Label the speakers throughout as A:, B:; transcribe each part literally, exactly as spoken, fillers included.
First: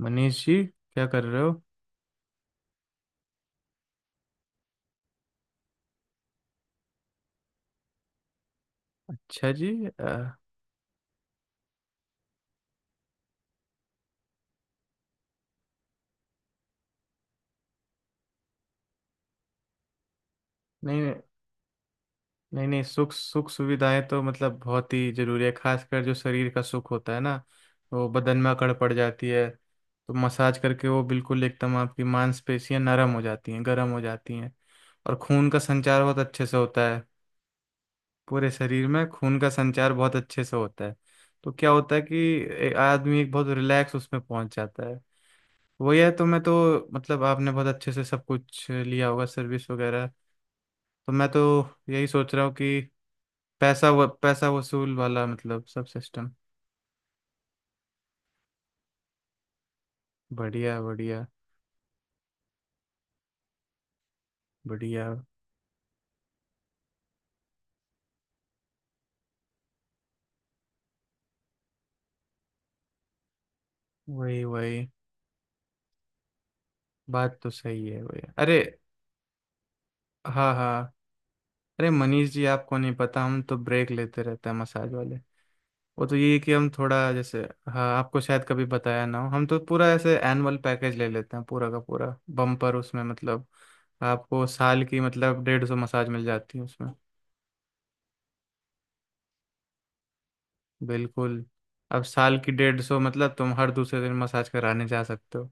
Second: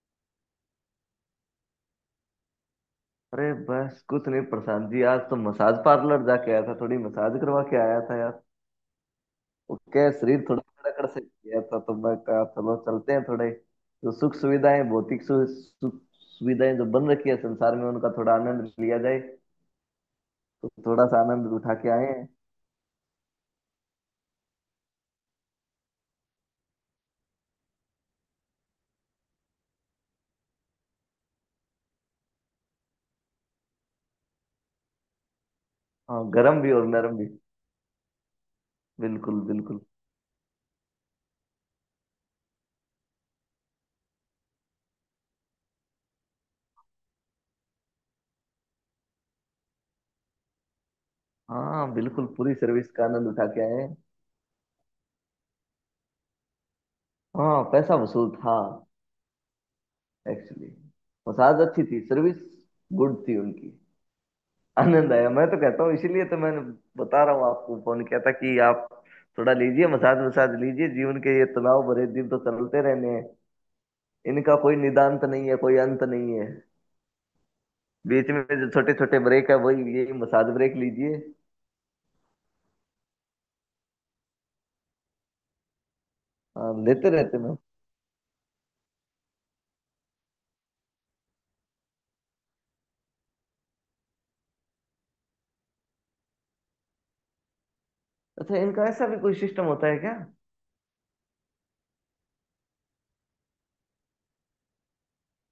A: मनीष जी क्या कर रहे हो।
B: अरे बस कुछ नहीं प्रशांत जी, आज तो मसाज पार्लर जाके आया था। थोड़ी मसाज करवा के आया था यार।
A: अच्छा जी
B: वो क्या है,
A: अ,
B: शरीर थोड़ा कड़कड़ से गया था तो मैं कहा चलो चलते हैं थोड़े। जो सुख सुविधाएं, भौतिक सु, सुख सुविधाएं जो बन रखी है संसार में, उनका थोड़ा आनंद लिया जाए। तो थोड़ा
A: नहीं
B: सा आनंद उठा के आए हैं।
A: नहीं नहीं, सुख सुख सुविधाएं तो मतलब बहुत ही जरूरी है, खासकर जो शरीर का सुख होता है ना। वो बदन में अकड़ पड़ जाती है, तो मसाज करके वो बिल्कुल एकदम आपकी मांसपेशियां नरम हो जाती हैं, गर्म हो जाती हैं, और खून का संचार बहुत
B: हाँ,
A: अच्छे से
B: गर्म भी और
A: होता है।
B: नरम भी।
A: पूरे शरीर में खून
B: बिल्कुल
A: का
B: बिल्कुल।
A: संचार बहुत अच्छे से होता है। तो क्या होता है कि ए- आदमी एक बहुत रिलैक्स उसमें पहुंच जाता है। वही है, तो मैं तो मतलब आपने बहुत अच्छे से सब कुछ लिया होगा, सर्विस वगैरह। तो मैं तो
B: हाँ
A: यही
B: बिल्कुल,
A: सोच रहा
B: पूरी
A: हूँ कि
B: सर्विस का आनंद उठा के आए
A: पैसा
B: हैं।
A: व, पैसा वसूल वाला मतलब सब सिस्टम।
B: हाँ, पैसा वसूल था एक्चुअली।
A: बढ़िया, बढ़िया,
B: मसाज अच्छी थी, सर्विस गुड थी उनकी।
A: बढ़िया।
B: आनंद आया। मैं तो कहता हूँ, इसीलिए तो मैंने बता रहा हूँ आपको, फोन किया था कि आप थोड़ा लीजिए, मसाज वसाज लीजिए। जीवन के ये तनाव भरे दिन तो चलते रहने हैं,
A: वही,
B: इनका कोई
A: वही।
B: निदान्त नहीं है, कोई अंत नहीं है।
A: बात तो सही है, वही।
B: बीच में
A: अरे,
B: जो छोटे छोटे ब्रेक है, वही यही मसाज
A: हाँ
B: ब्रेक
A: हाँ।
B: लीजिए।
A: अरे मनीष जी, आपको नहीं पता, हम तो ब्रेक लेते रहते हैं मसाज वाले। वो तो ये है कि हम
B: हाँ, लेते
A: थोड़ा
B: रहते
A: जैसे,
B: मैं।
A: हाँ, आपको शायद कभी बताया ना हो। हम तो पूरा ऐसे एनुअल पैकेज ले लेते हैं पूरा का पूरा बम्पर, उसमें मतलब आपको साल की मतलब डेढ़ सौ मसाज मिल जाती है उसमें।
B: अच्छा, इनका ऐसा भी कोई सिस्टम होता है क्या?
A: बिल्कुल। अब साल की डेढ़ सौ मतलब तुम हर दूसरे दिन मसाज कराने जा सकते हो।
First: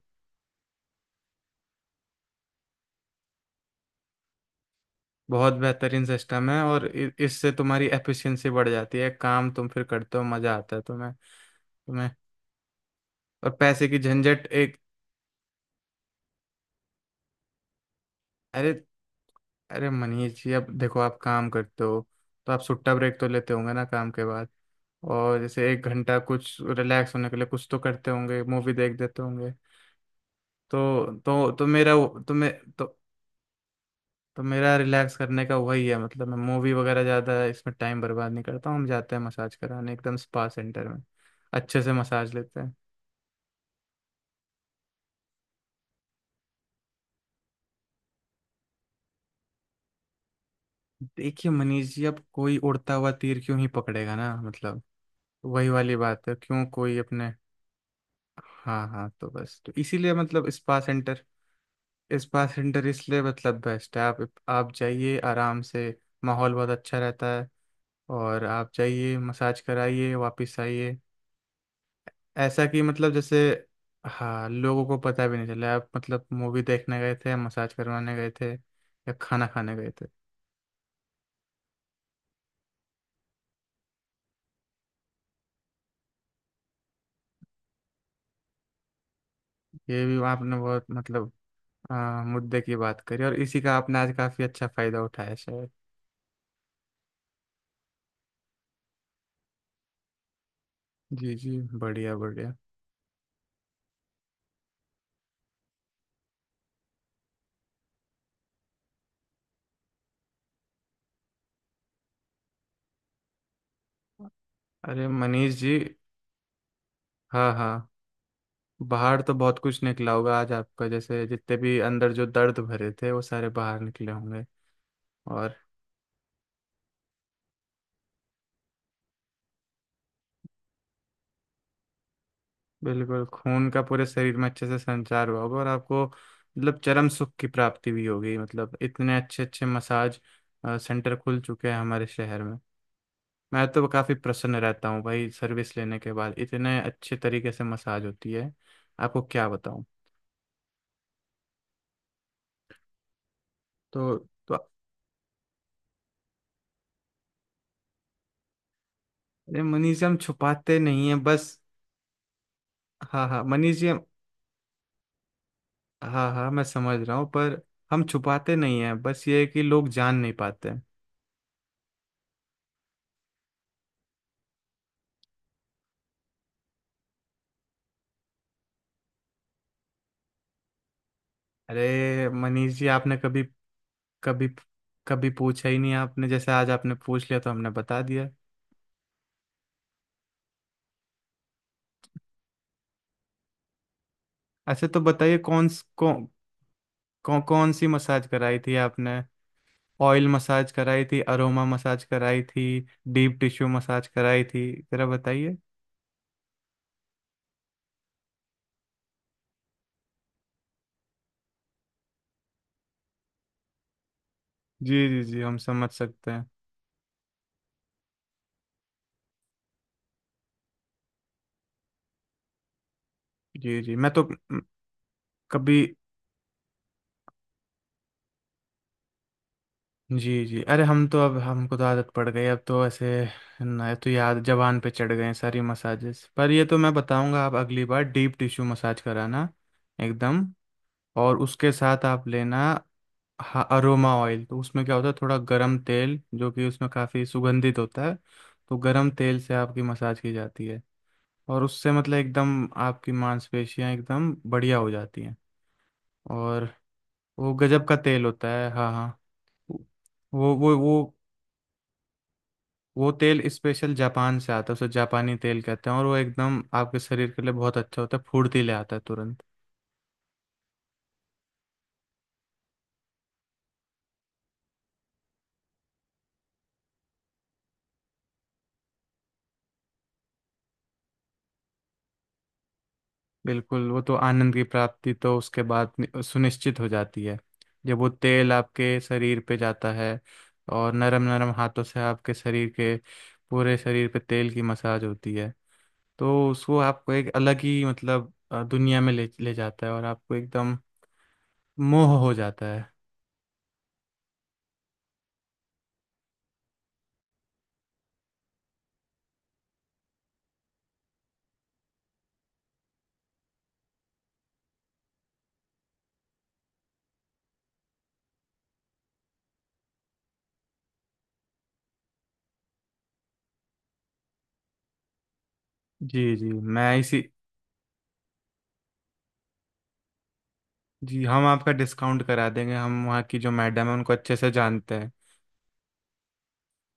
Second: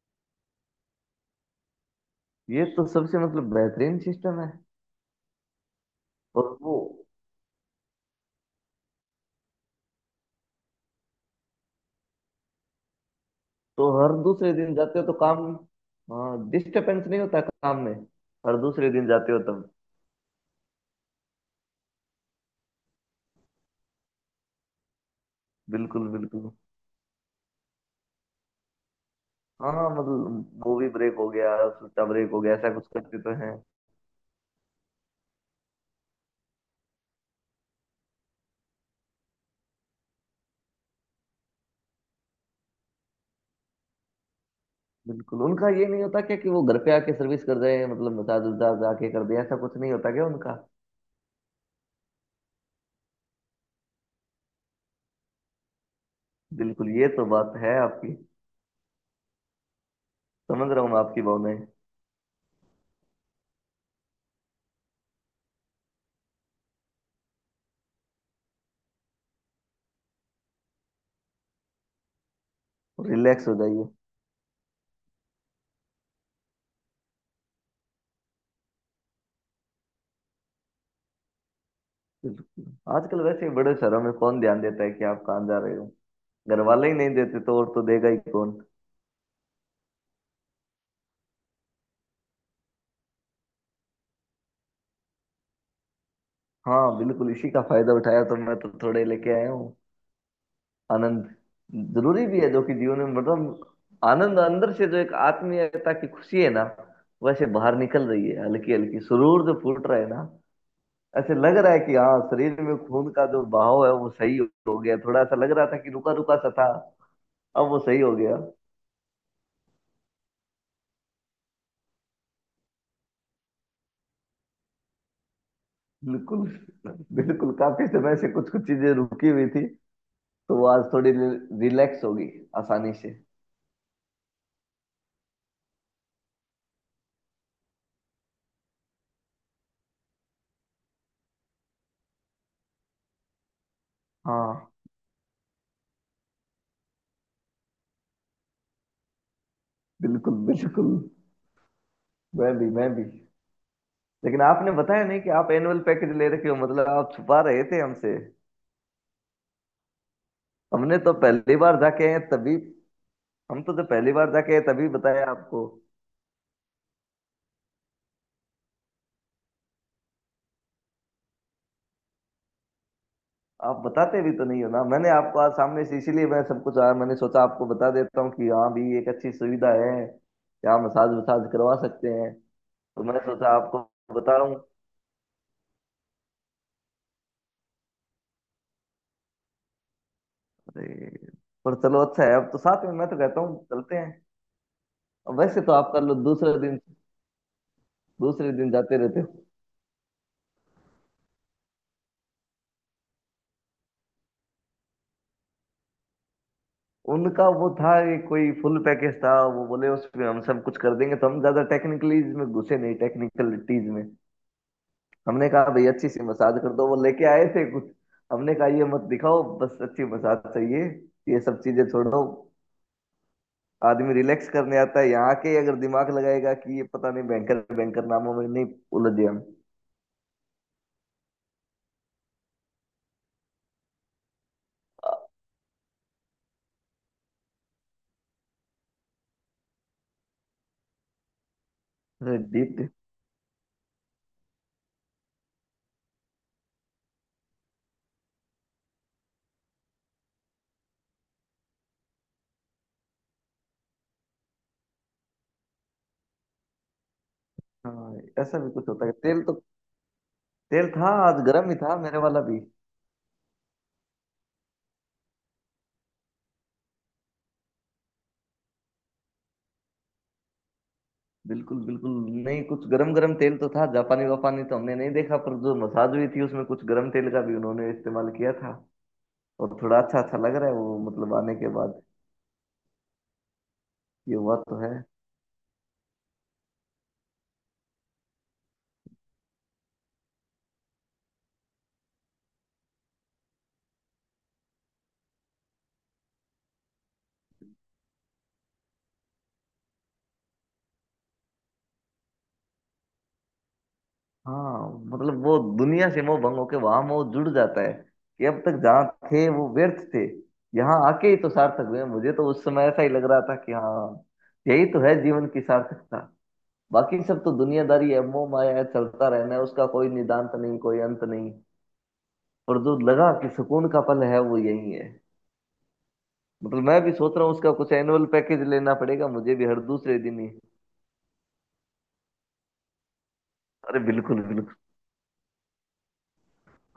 B: ये तो सबसे मतलब बेहतरीन सिस्टम है।
A: बहुत बेहतरीन सिस्टम
B: और
A: है,
B: वो,
A: और इ- इससे तुम्हारी एफिशिएंसी बढ़ जाती है, काम तुम फिर करते हो मजा आता है तुम्हें। तुम्हें और
B: तो
A: पैसे की
B: हर
A: झंझट
B: दूसरे दिन
A: एक,
B: जाते हो तो काम, हाँ डिस्टर्बेंस नहीं होता काम में। हर
A: अरे,
B: दूसरे दिन जाते हो तब?
A: अरे मनीष जी अब देखो, आप काम करते हो तो आप सुट्टा ब्रेक तो लेते होंगे ना काम के बाद, और जैसे एक
B: बिल्कुल
A: घंटा
B: बिल्कुल।
A: कुछ रिलैक्स होने के लिए कुछ तो करते होंगे, मूवी देख देते होंगे।
B: हाँ हाँ, मतलब वो भी
A: तो
B: ब्रेक हो
A: तो
B: गया,
A: तो मेरा
B: सुच्चा ब्रेक
A: तो
B: हो
A: मैं
B: गया, ऐसा कुछ
A: तो,
B: करते तो हैं।
A: तो मेरा रिलैक्स करने का वही है, मतलब मैं मूवी वगैरह ज़्यादा इसमें टाइम बर्बाद नहीं करता हूँ। हम जाते हैं मसाज कराने एकदम स्पा सेंटर में, अच्छे से मसाज लेते हैं।
B: बिल्कुल, उनका ये नहीं होता क्या कि वो घर पे आके सर्विस कर रहे हैं, मतलब मसाज उसाज आके कर दे, ऐसा कुछ नहीं होता क्या उनका?
A: देखिए मनीष जी, अब कोई उड़ता हुआ तीर क्यों ही पकड़ेगा ना, मतलब वही वाली बात है, क्यों
B: बिल्कुल,
A: कोई
B: ये तो
A: अपने।
B: बात है आपकी।
A: हाँ हाँ, तो बस तो इसीलिए मतलब
B: समझ
A: स्पा
B: रहा हूँ मैं आपकी
A: सेंटर
B: भावनाएं।
A: स्पा सेंटर इसलिए मतलब बेस्ट है। आप आप जाइए आराम से, माहौल बहुत अच्छा रहता है, और आप जाइए मसाज कराइए वापस आइए। ऐसा कि मतलब जैसे,
B: रिलैक्स हो जाइए।
A: हाँ लोगों को पता भी नहीं चला आप मतलब मूवी देखने गए थे, मसाज करवाने गए थे, या खाना खाने गए थे।
B: बिल्कुल, आजकल वैसे ही बड़े शहरों में कौन ध्यान देता है कि आप कहाँ जा रहे हो। घर वाले ही नहीं देते तो और तो देगा ही कौन।
A: ये भी आपने बहुत मतलब आ, मुद्दे की बात करी, और इसी का आपने आज काफ़ी अच्छा फायदा उठाया शायद।
B: हाँ बिल्कुल, इसी का फायदा उठाया तो मैं तो थोड़े लेके आया हूँ आनंद।
A: जी जी, बढ़िया
B: जरूरी भी है
A: बढ़िया।
B: जो कि जीवन में, मतलब आनंद अंदर से, जो एक आत्मीयता की खुशी है ना, वैसे बाहर निकल रही है। हल्की हल्की सुरूर जो फूट रहा है ना, ऐसे लग रहा है कि हाँ, शरीर में खून का जो बहाव है वो सही हो गया।
A: अरे
B: थोड़ा सा लग
A: मनीष
B: रहा था
A: जी,
B: कि रुका रुका सा था,
A: हाँ
B: अब वो
A: हाँ।
B: सही हो गया।
A: बाहर तो बहुत कुछ निकला होगा आज आपका, जैसे जितने भी अंदर जो दर्द भरे थे वो सारे बाहर निकले होंगे। और
B: बिल्कुल बिल्कुल, काफी समय से कुछ कुछ चीजें रुकी हुई थी, तो वो आज थोड़ी रिलैक्स होगी आसानी से।
A: बिल्कुल, खून का पूरे शरीर में अच्छे से संचार हुआ होगा, और आपको मतलब चरम सुख की प्राप्ति भी होगी, मतलब इतने अच्छे अच्छे मसाज अ, सेंटर खुल चुके हैं हमारे शहर में। मैं तो काफ़ी प्रसन्न
B: हाँ
A: रहता हूँ भाई, सर्विस लेने के बाद इतने अच्छे तरीके से मसाज होती है, आपको क्या बताऊँ।
B: बिल्कुल बिल्कुल। मैं भी मैं भी।
A: तो,
B: लेकिन
A: तो
B: आपने बताया नहीं कि आप एनुअल पैकेज ले रखे हो, मतलब आप छुपा रहे थे हमसे।
A: अरे मनीष जी, हम छुपाते
B: हमने
A: नहीं
B: तो
A: है बस।
B: पहली बार जाके आए हैं तभी,
A: हाँ हाँ
B: हम तो
A: मनीष
B: जब
A: जी,
B: पहली बार जाके आए तभी बताया आपको।
A: हाँ हाँ, मैं समझ रहा हूँ, पर हम छुपाते नहीं हैं, बस ये है कि लोग जान नहीं पाते हैं।
B: आप बताते भी तो नहीं हो ना, मैंने आपको आज सामने से, इसीलिए मैं सब कुछ आया, मैंने सोचा आपको बता देता हूँ कि हाँ भी एक अच्छी सुविधा है, यहाँ मसाज वसाज करवा सकते
A: अरे
B: हैं। तो
A: मनीष जी, आपने
B: मैं
A: कभी,
B: सोचा आपको
A: कभी
B: बताऊं।
A: कभी पूछा ही नहीं आपने, जैसे आज आपने पूछ लिया तो हमने बता दिया।
B: अरे, पर चलो अच्छा है, अब तो साथ में मैं तो कहता हूँ चलते हैं।
A: ऐसे तो
B: अब
A: बताइए,
B: वैसे
A: कौन
B: तो आप कर लो
A: कौन
B: दूसरे दिन,
A: कौन कौन सी मसाज
B: दूसरे
A: कराई
B: दिन
A: थी
B: जाते
A: आपने?
B: रहते हो।
A: ऑयल मसाज कराई थी? अरोमा मसाज कराई थी? डीप टिश्यू मसाज कराई थी? जरा बताइए।
B: उनका वो था कि कोई फुल पैकेज था, वो बोले उसमें हम सब कुछ कर देंगे, तो हम ज्यादा टेक्निकलीज में घुसे नहीं, टेक्निकलिटीज में।
A: जी जी जी,
B: हमने
A: हम
B: कहा भाई
A: समझ
B: अच्छी सी
A: सकते हैं।
B: मसाज कर दो। वो लेके आए थे कुछ, हमने कहा ये मत दिखाओ, बस अच्छी मसाज चाहिए, ये सब चीजें छोड़ो।
A: जी जी मैं
B: आदमी
A: तो
B: रिलैक्स करने आता है यहाँ के अगर
A: कभी,
B: दिमाग लगाएगा कि ये पता नहीं, बैंकर बैंकर नामों में नहीं उलझे हम।
A: जी जी, अरे हम तो, अब हमको तो आदत पड़ गई अब, तो ऐसे ना तो याद जबान पे चढ़ गए हैं सारी मसाजेस। पर ये तो मैं बताऊंगा, आप अगली बार डीप टिश्यू मसाज कराना एकदम, और उसके साथ आप
B: अरे
A: लेना
B: डीप,
A: हाँ अरोमा ऑयल। तो उसमें क्या होता है, थोड़ा गरम तेल जो कि उसमें काफ़ी सुगंधित होता है, तो गरम तेल से आपकी मसाज की जाती है, और उससे मतलब एकदम आपकी मांसपेशियां एकदम बढ़िया हो जाती हैं। और वो गजब का
B: हाँ।
A: तेल होता
B: ऐसा
A: है।
B: भी कुछ
A: हाँ
B: होता
A: हाँ।
B: है तेल तो।
A: वो वो
B: तेल था,
A: वो
B: आज गर्म ही था मेरे वाला भी।
A: वो तेल स्पेशल जापान से आता है, उसे जापानी तेल कहते हैं, और वो एकदम आपके शरीर के लिए बहुत अच्छा होता है, फुर्तीले आता है तुरंत।
B: बिल्कुल बिल्कुल। नहीं, कुछ गरम गरम तेल तो था, जापानी वापानी तो हमने नहीं देखा, पर जो मसाज हुई थी उसमें कुछ गरम तेल का भी उन्होंने इस्तेमाल किया था। और थोड़ा अच्छा अच्छा लग रहा है वो, मतलब आने के बाद।
A: बिल्कुल, वो तो
B: ये
A: आनंद
B: हुआ
A: की
B: तो है।
A: प्राप्ति तो उसके बाद नि- सुनिश्चित हो जाती है। जब वो तेल आपके शरीर पे जाता है और नरम नरम हाथों से आपके शरीर के पूरे शरीर पे तेल की मसाज होती है, तो उसको आपको एक अलग ही मतलब अ, दुनिया में ले ले जाता है, और आपको एकदम मोह हो जाता है।
B: हाँ, मतलब वो दुनिया से मोह भंग होके वहां मोह जुड़ जाता है। कि अब तक जहाँ थे वो व्यर्थ थे, यहाँ आके ही तो सार्थक हुए। मुझे तो उस समय ऐसा ही लग रहा था कि हाँ, यही तो है जीवन की सार्थकता। बाकी सब तो दुनियादारी है, मोह माया है, चलता रहना है, उसका कोई निदान्त नहीं, कोई अंत नहीं। और जो लगा कि सुकून का पल है, वो यही है।
A: जी जी
B: मतलब
A: मैं
B: मैं भी
A: इसी,
B: सोच रहा हूँ उसका कुछ एनुअल पैकेज लेना पड़ेगा मुझे भी, हर दूसरे दिन ही।
A: जी, हम आपका डिस्काउंट करा देंगे, हम वहाँ की जो मैडम है
B: अरे
A: उनको अच्छे
B: बिल्कुल
A: से
B: बिल्कुल।
A: जानते हैं।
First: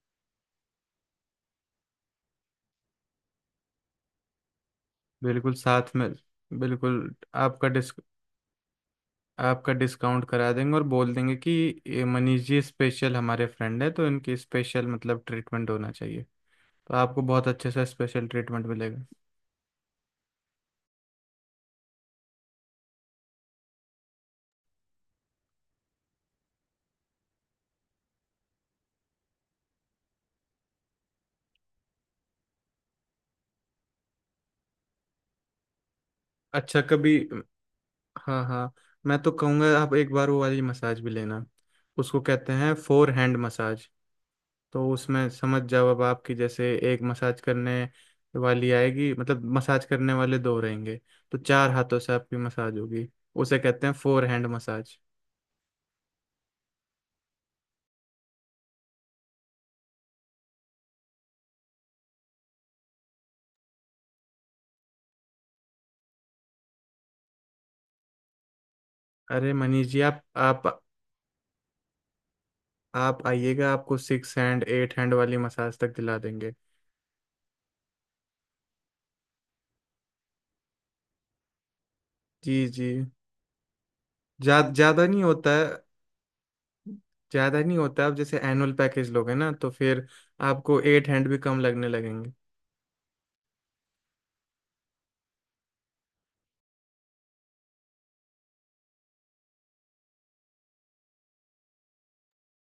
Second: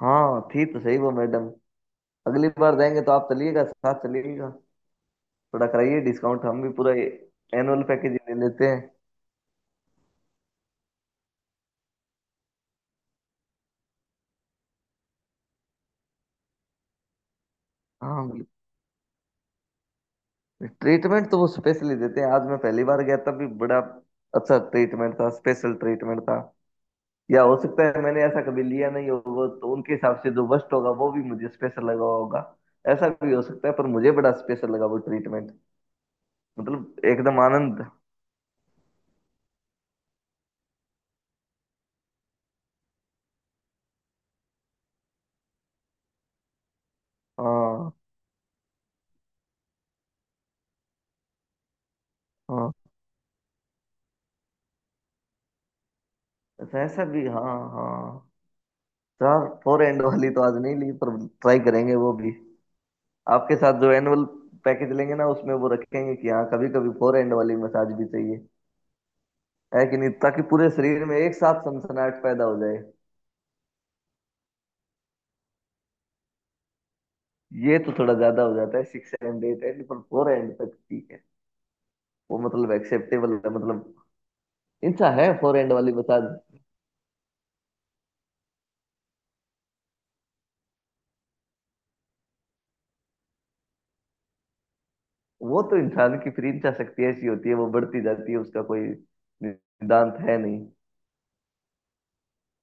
B: हाँ, थी तो सही वो मैडम। अगली बार जाएंगे तो आप चलिएगा, साथ चलिएगा।
A: बिल्कुल
B: थोड़ा
A: साथ
B: कराइए
A: में।
B: डिस्काउंट, हम भी पूरा
A: बिल्कुल। आपका
B: एनुअल
A: डिस
B: पैकेज ले लेते हैं।
A: आपका डिस्काउंट करा देंगे, और बोल देंगे कि ये मनीष जी स्पेशल हमारे फ्रेंड है, तो इनकी स्पेशल मतलब ट्रीटमेंट होना चाहिए, तो आपको बहुत अच्छे से
B: हाँ
A: स्पेशल
B: बिल्कुल।
A: ट्रीटमेंट मिलेगा।
B: ट्रीटमेंट तो वो स्पेशली देते हैं, आज मैं पहली बार गया तब भी बड़ा अच्छा ट्रीटमेंट था, स्पेशल ट्रीटमेंट था। या हो सकता है मैंने ऐसा कभी लिया नहीं होगा तो उनके हिसाब से जो वर्स्ट होगा वो भी मुझे स्पेशल लगा होगा, ऐसा भी हो सकता है। पर मुझे बड़ा स्पेशल लगा वो ट्रीटमेंट,
A: अच्छा
B: मतलब
A: कभी,
B: एकदम आनंद।
A: हाँ हाँ, मैं तो कहूँगा आप एक बार वो वाली मसाज भी लेना, उसको कहते हैं फोर हैंड मसाज। तो उसमें समझ जाओ, अब आपकी जैसे एक मसाज करने
B: हाँ
A: वाली आएगी, मतलब मसाज करने वाले दो रहेंगे, तो चार हाथों से आपकी
B: हाँ।
A: मसाज होगी, उसे कहते हैं फोर हैंड मसाज।
B: ऐसा ऐसा भी, हाँ हाँ। चार, फोर एंड वाली तो आज नहीं ली, पर ट्राई करेंगे वो भी। आपके साथ जो एनुअल पैकेज लेंगे ना, उसमें वो रखेंगे कि हाँ कभी कभी फोर एंड वाली मसाज भी चाहिए।
A: अरे
B: है
A: मनीष
B: कि
A: जी,
B: नहीं,
A: आप
B: ताकि
A: आप
B: पूरे शरीर में एक साथ सनसनाहट पैदा हो जाए।
A: आप आइएगा, आपको सिक्स हैंड एट हैंड वाली मसाज तक दिला देंगे।
B: ये तो थोड़ा ज्यादा हो जाता है सिक्स एंड एट एंड, पर फोर एंड तक ठीक है। वो
A: जी
B: मतलब
A: जी,
B: एक्सेप्टेबल है मतलब।
A: जा, ज्यादा
B: इंचा
A: नहीं
B: है
A: होता
B: फोर
A: है।
B: एंड वाली, बता।
A: ज्यादा नहीं होता है। आप जैसे एनुअल पैकेज लोगे ना, तो फिर आपको एट हैंड भी कम लगने लगेंगे।
B: वो तो इंसान की फ्री इंचा शक्ति ऐसी होती है, वो बढ़ती जाती है, उसका कोई सिद्धांत है नहीं।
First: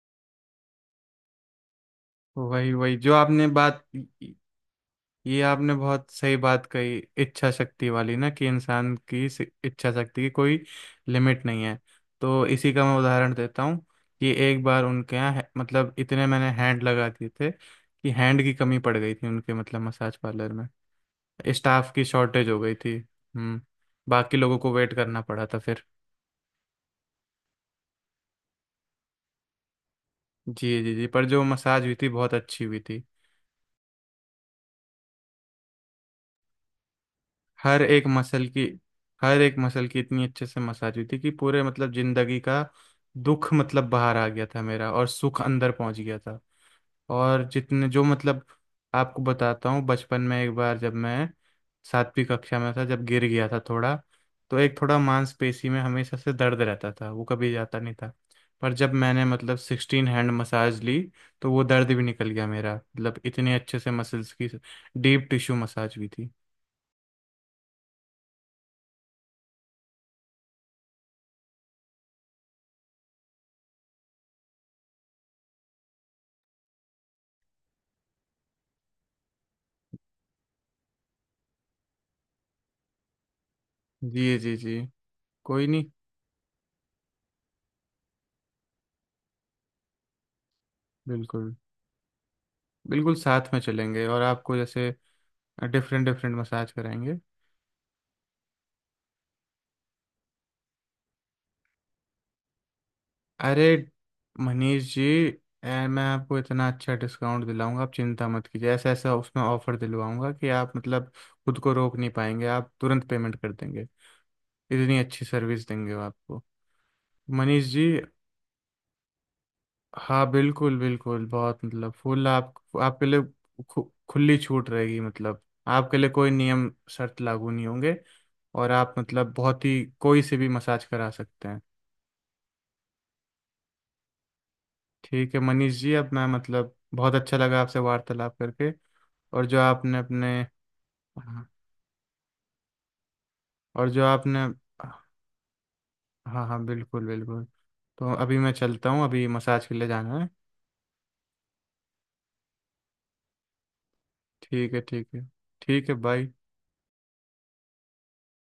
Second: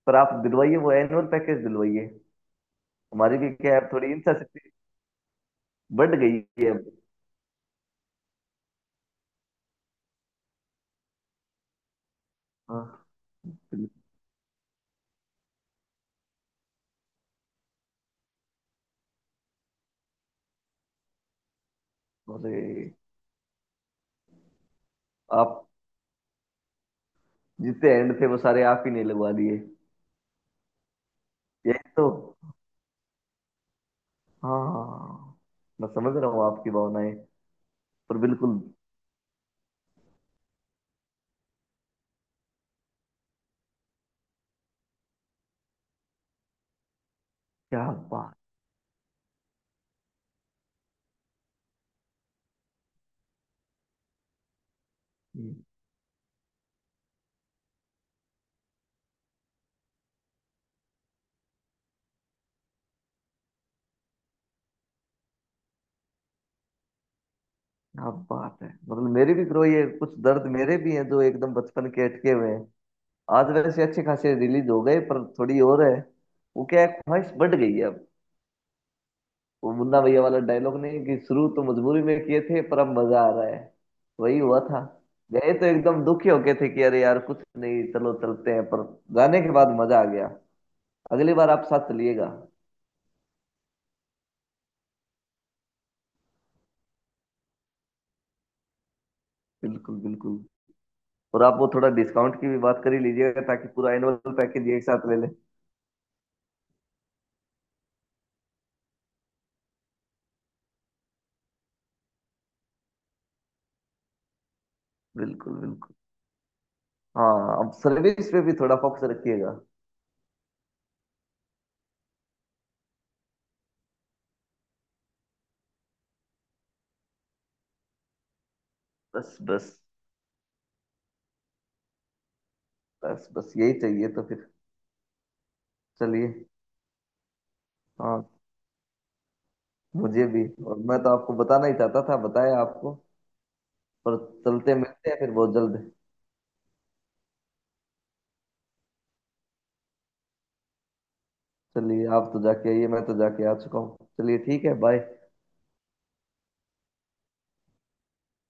B: पर आप दिलवाइए वो एनुअल पैकेज दिलवाइए,
A: वही वही जो
B: हमारी
A: आपने
B: भी क्या
A: बात,
B: है थोड़ी इंचा शक्ति
A: ये आपने बहुत
B: बढ़
A: सही
B: गई
A: बात
B: है अब।
A: कही, इच्छा शक्ति वाली, ना कि इंसान की सि- इच्छा शक्ति की कोई लिमिट नहीं है। तो इसी
B: हाँ,
A: का मैं उदाहरण देता हूँ
B: बिल्कुल।
A: कि एक बार उनके यहाँ है- मतलब इतने मैंने हैंड लगा दिए थे कि हैंड की कमी पड़ गई थी उनके मतलब मसाज पार्लर में, स्टाफ की शॉर्टेज
B: अरे
A: हो गई थी। हम्म, बाकी लोगों को वेट करना पड़ा था
B: आप
A: फिर।
B: जितने एंड थे वो सारे आप ही ने लगवा दिए।
A: जी जी जी, पर जो मसाज
B: यही
A: हुई
B: तो,
A: थी बहुत अच्छी हुई थी।
B: हाँ। मैं समझ रहा हूँ आपकी भावनाएं,
A: हर एक
B: पर
A: मसल
B: बिल्कुल।
A: की हर एक मसल की इतनी अच्छे से मसाज हुई थी कि पूरे मतलब जिंदगी का दुख मतलब बाहर आ गया था मेरा, और सुख अंदर पहुंच गया था, और जितने
B: क्या
A: जो
B: बात
A: मतलब आपको बताता हूँ। बचपन में एक बार जब मैं सातवीं कक्षा में था, जब गिर गया था थोड़ा, तो एक थोड़ा मांसपेशी में हमेशा से दर्द रहता था वो कभी जाता नहीं था। पर जब मैंने मतलब सिक्सटीन हैंड मसाज ली, तो वो दर्द भी निकल गया मेरा, मतलब इतने अच्छे से मसल्स की डीप टिश्यू मसाज हुई थी।
B: क्या बात है मतलब, मेरे भी ग्रो ये कुछ दर्द मेरे भी हैं जो एकदम बचपन के अटके हुए हैं। आज वैसे अच्छे खासे रिलीज हो गए, पर थोड़ी और है। वो क्या है, ख्वाहिश बढ़ गई है अब। वो मुन्ना भैया वाला डायलॉग नहीं कि शुरू तो मजबूरी में किए थे पर अब मजा आ रहा है।
A: जी
B: वही
A: जी
B: हुआ
A: जी,
B: था, गए तो
A: कोई नहीं,
B: एकदम दुखी होके थे कि अरे यार कुछ नहीं चलो चलते हैं, पर जाने के बाद मजा आ गया। अगली बार
A: बिल्कुल।
B: आप साथ चलिएगा।
A: बिल्कुल साथ में चलेंगे और आपको जैसे डिफरेंट डिफरेंट मसाज कराएंगे।
B: बिल्कुल बिल्कुल। और आप वो थोड़ा डिस्काउंट की भी बात कर ही लीजिएगा, ताकि
A: अरे
B: पूरा एनुअल पैकेज एक
A: मनीष जी,
B: साथ ले लें।
A: ए, मैं आपको इतना अच्छा डिस्काउंट दिलाऊंगा, आप चिंता मत कीजिए, ऐसा ऐसा उसमें ऑफर दिलवाऊंगा कि आप मतलब खुद को रोक नहीं पाएंगे, आप तुरंत पेमेंट कर देंगे, इतनी अच्छी
B: बिल्कुल
A: सर्विस
B: बिल्कुल।
A: देंगे वो आपको।
B: हाँ,
A: मनीष
B: अब
A: जी,
B: सर्विस पे भी थोड़ा फोकस रखिएगा।
A: हाँ बिल्कुल बिल्कुल, बहुत मतलब फुल आप, आपके लिए खु, खुली छूट रहेगी, मतलब आपके लिए कोई नियम शर्त लागू नहीं होंगे, और आप मतलब
B: बस
A: बहुत
B: बस,
A: ही कोई से भी मसाज करा सकते हैं।
B: बस बस, यही चाहिए तो फिर।
A: ठीक है मनीष जी, अब मैं
B: चलिए,
A: मतलब बहुत अच्छा लगा आपसे
B: हाँ,
A: वार्तालाप करके, और जो आपने
B: मुझे
A: अपने,
B: भी। और मैं तो आपको
A: हाँ,
B: बताना ही चाहता था, बताया आपको।
A: और जो
B: पर
A: आपने,
B: चलते, मिलते हैं फिर बहुत जल्द।
A: हाँ हाँ बिल्कुल बिल्कुल। तो अभी मैं चलता हूँ, अभी मसाज के लिए जाना है।
B: चलिए, आप तो जाके आइए, मैं तो जाके आ चुका हूँ। चलिए, ठीक है,
A: ठीक है ठीक
B: बाय।
A: है, ठीक है बाय।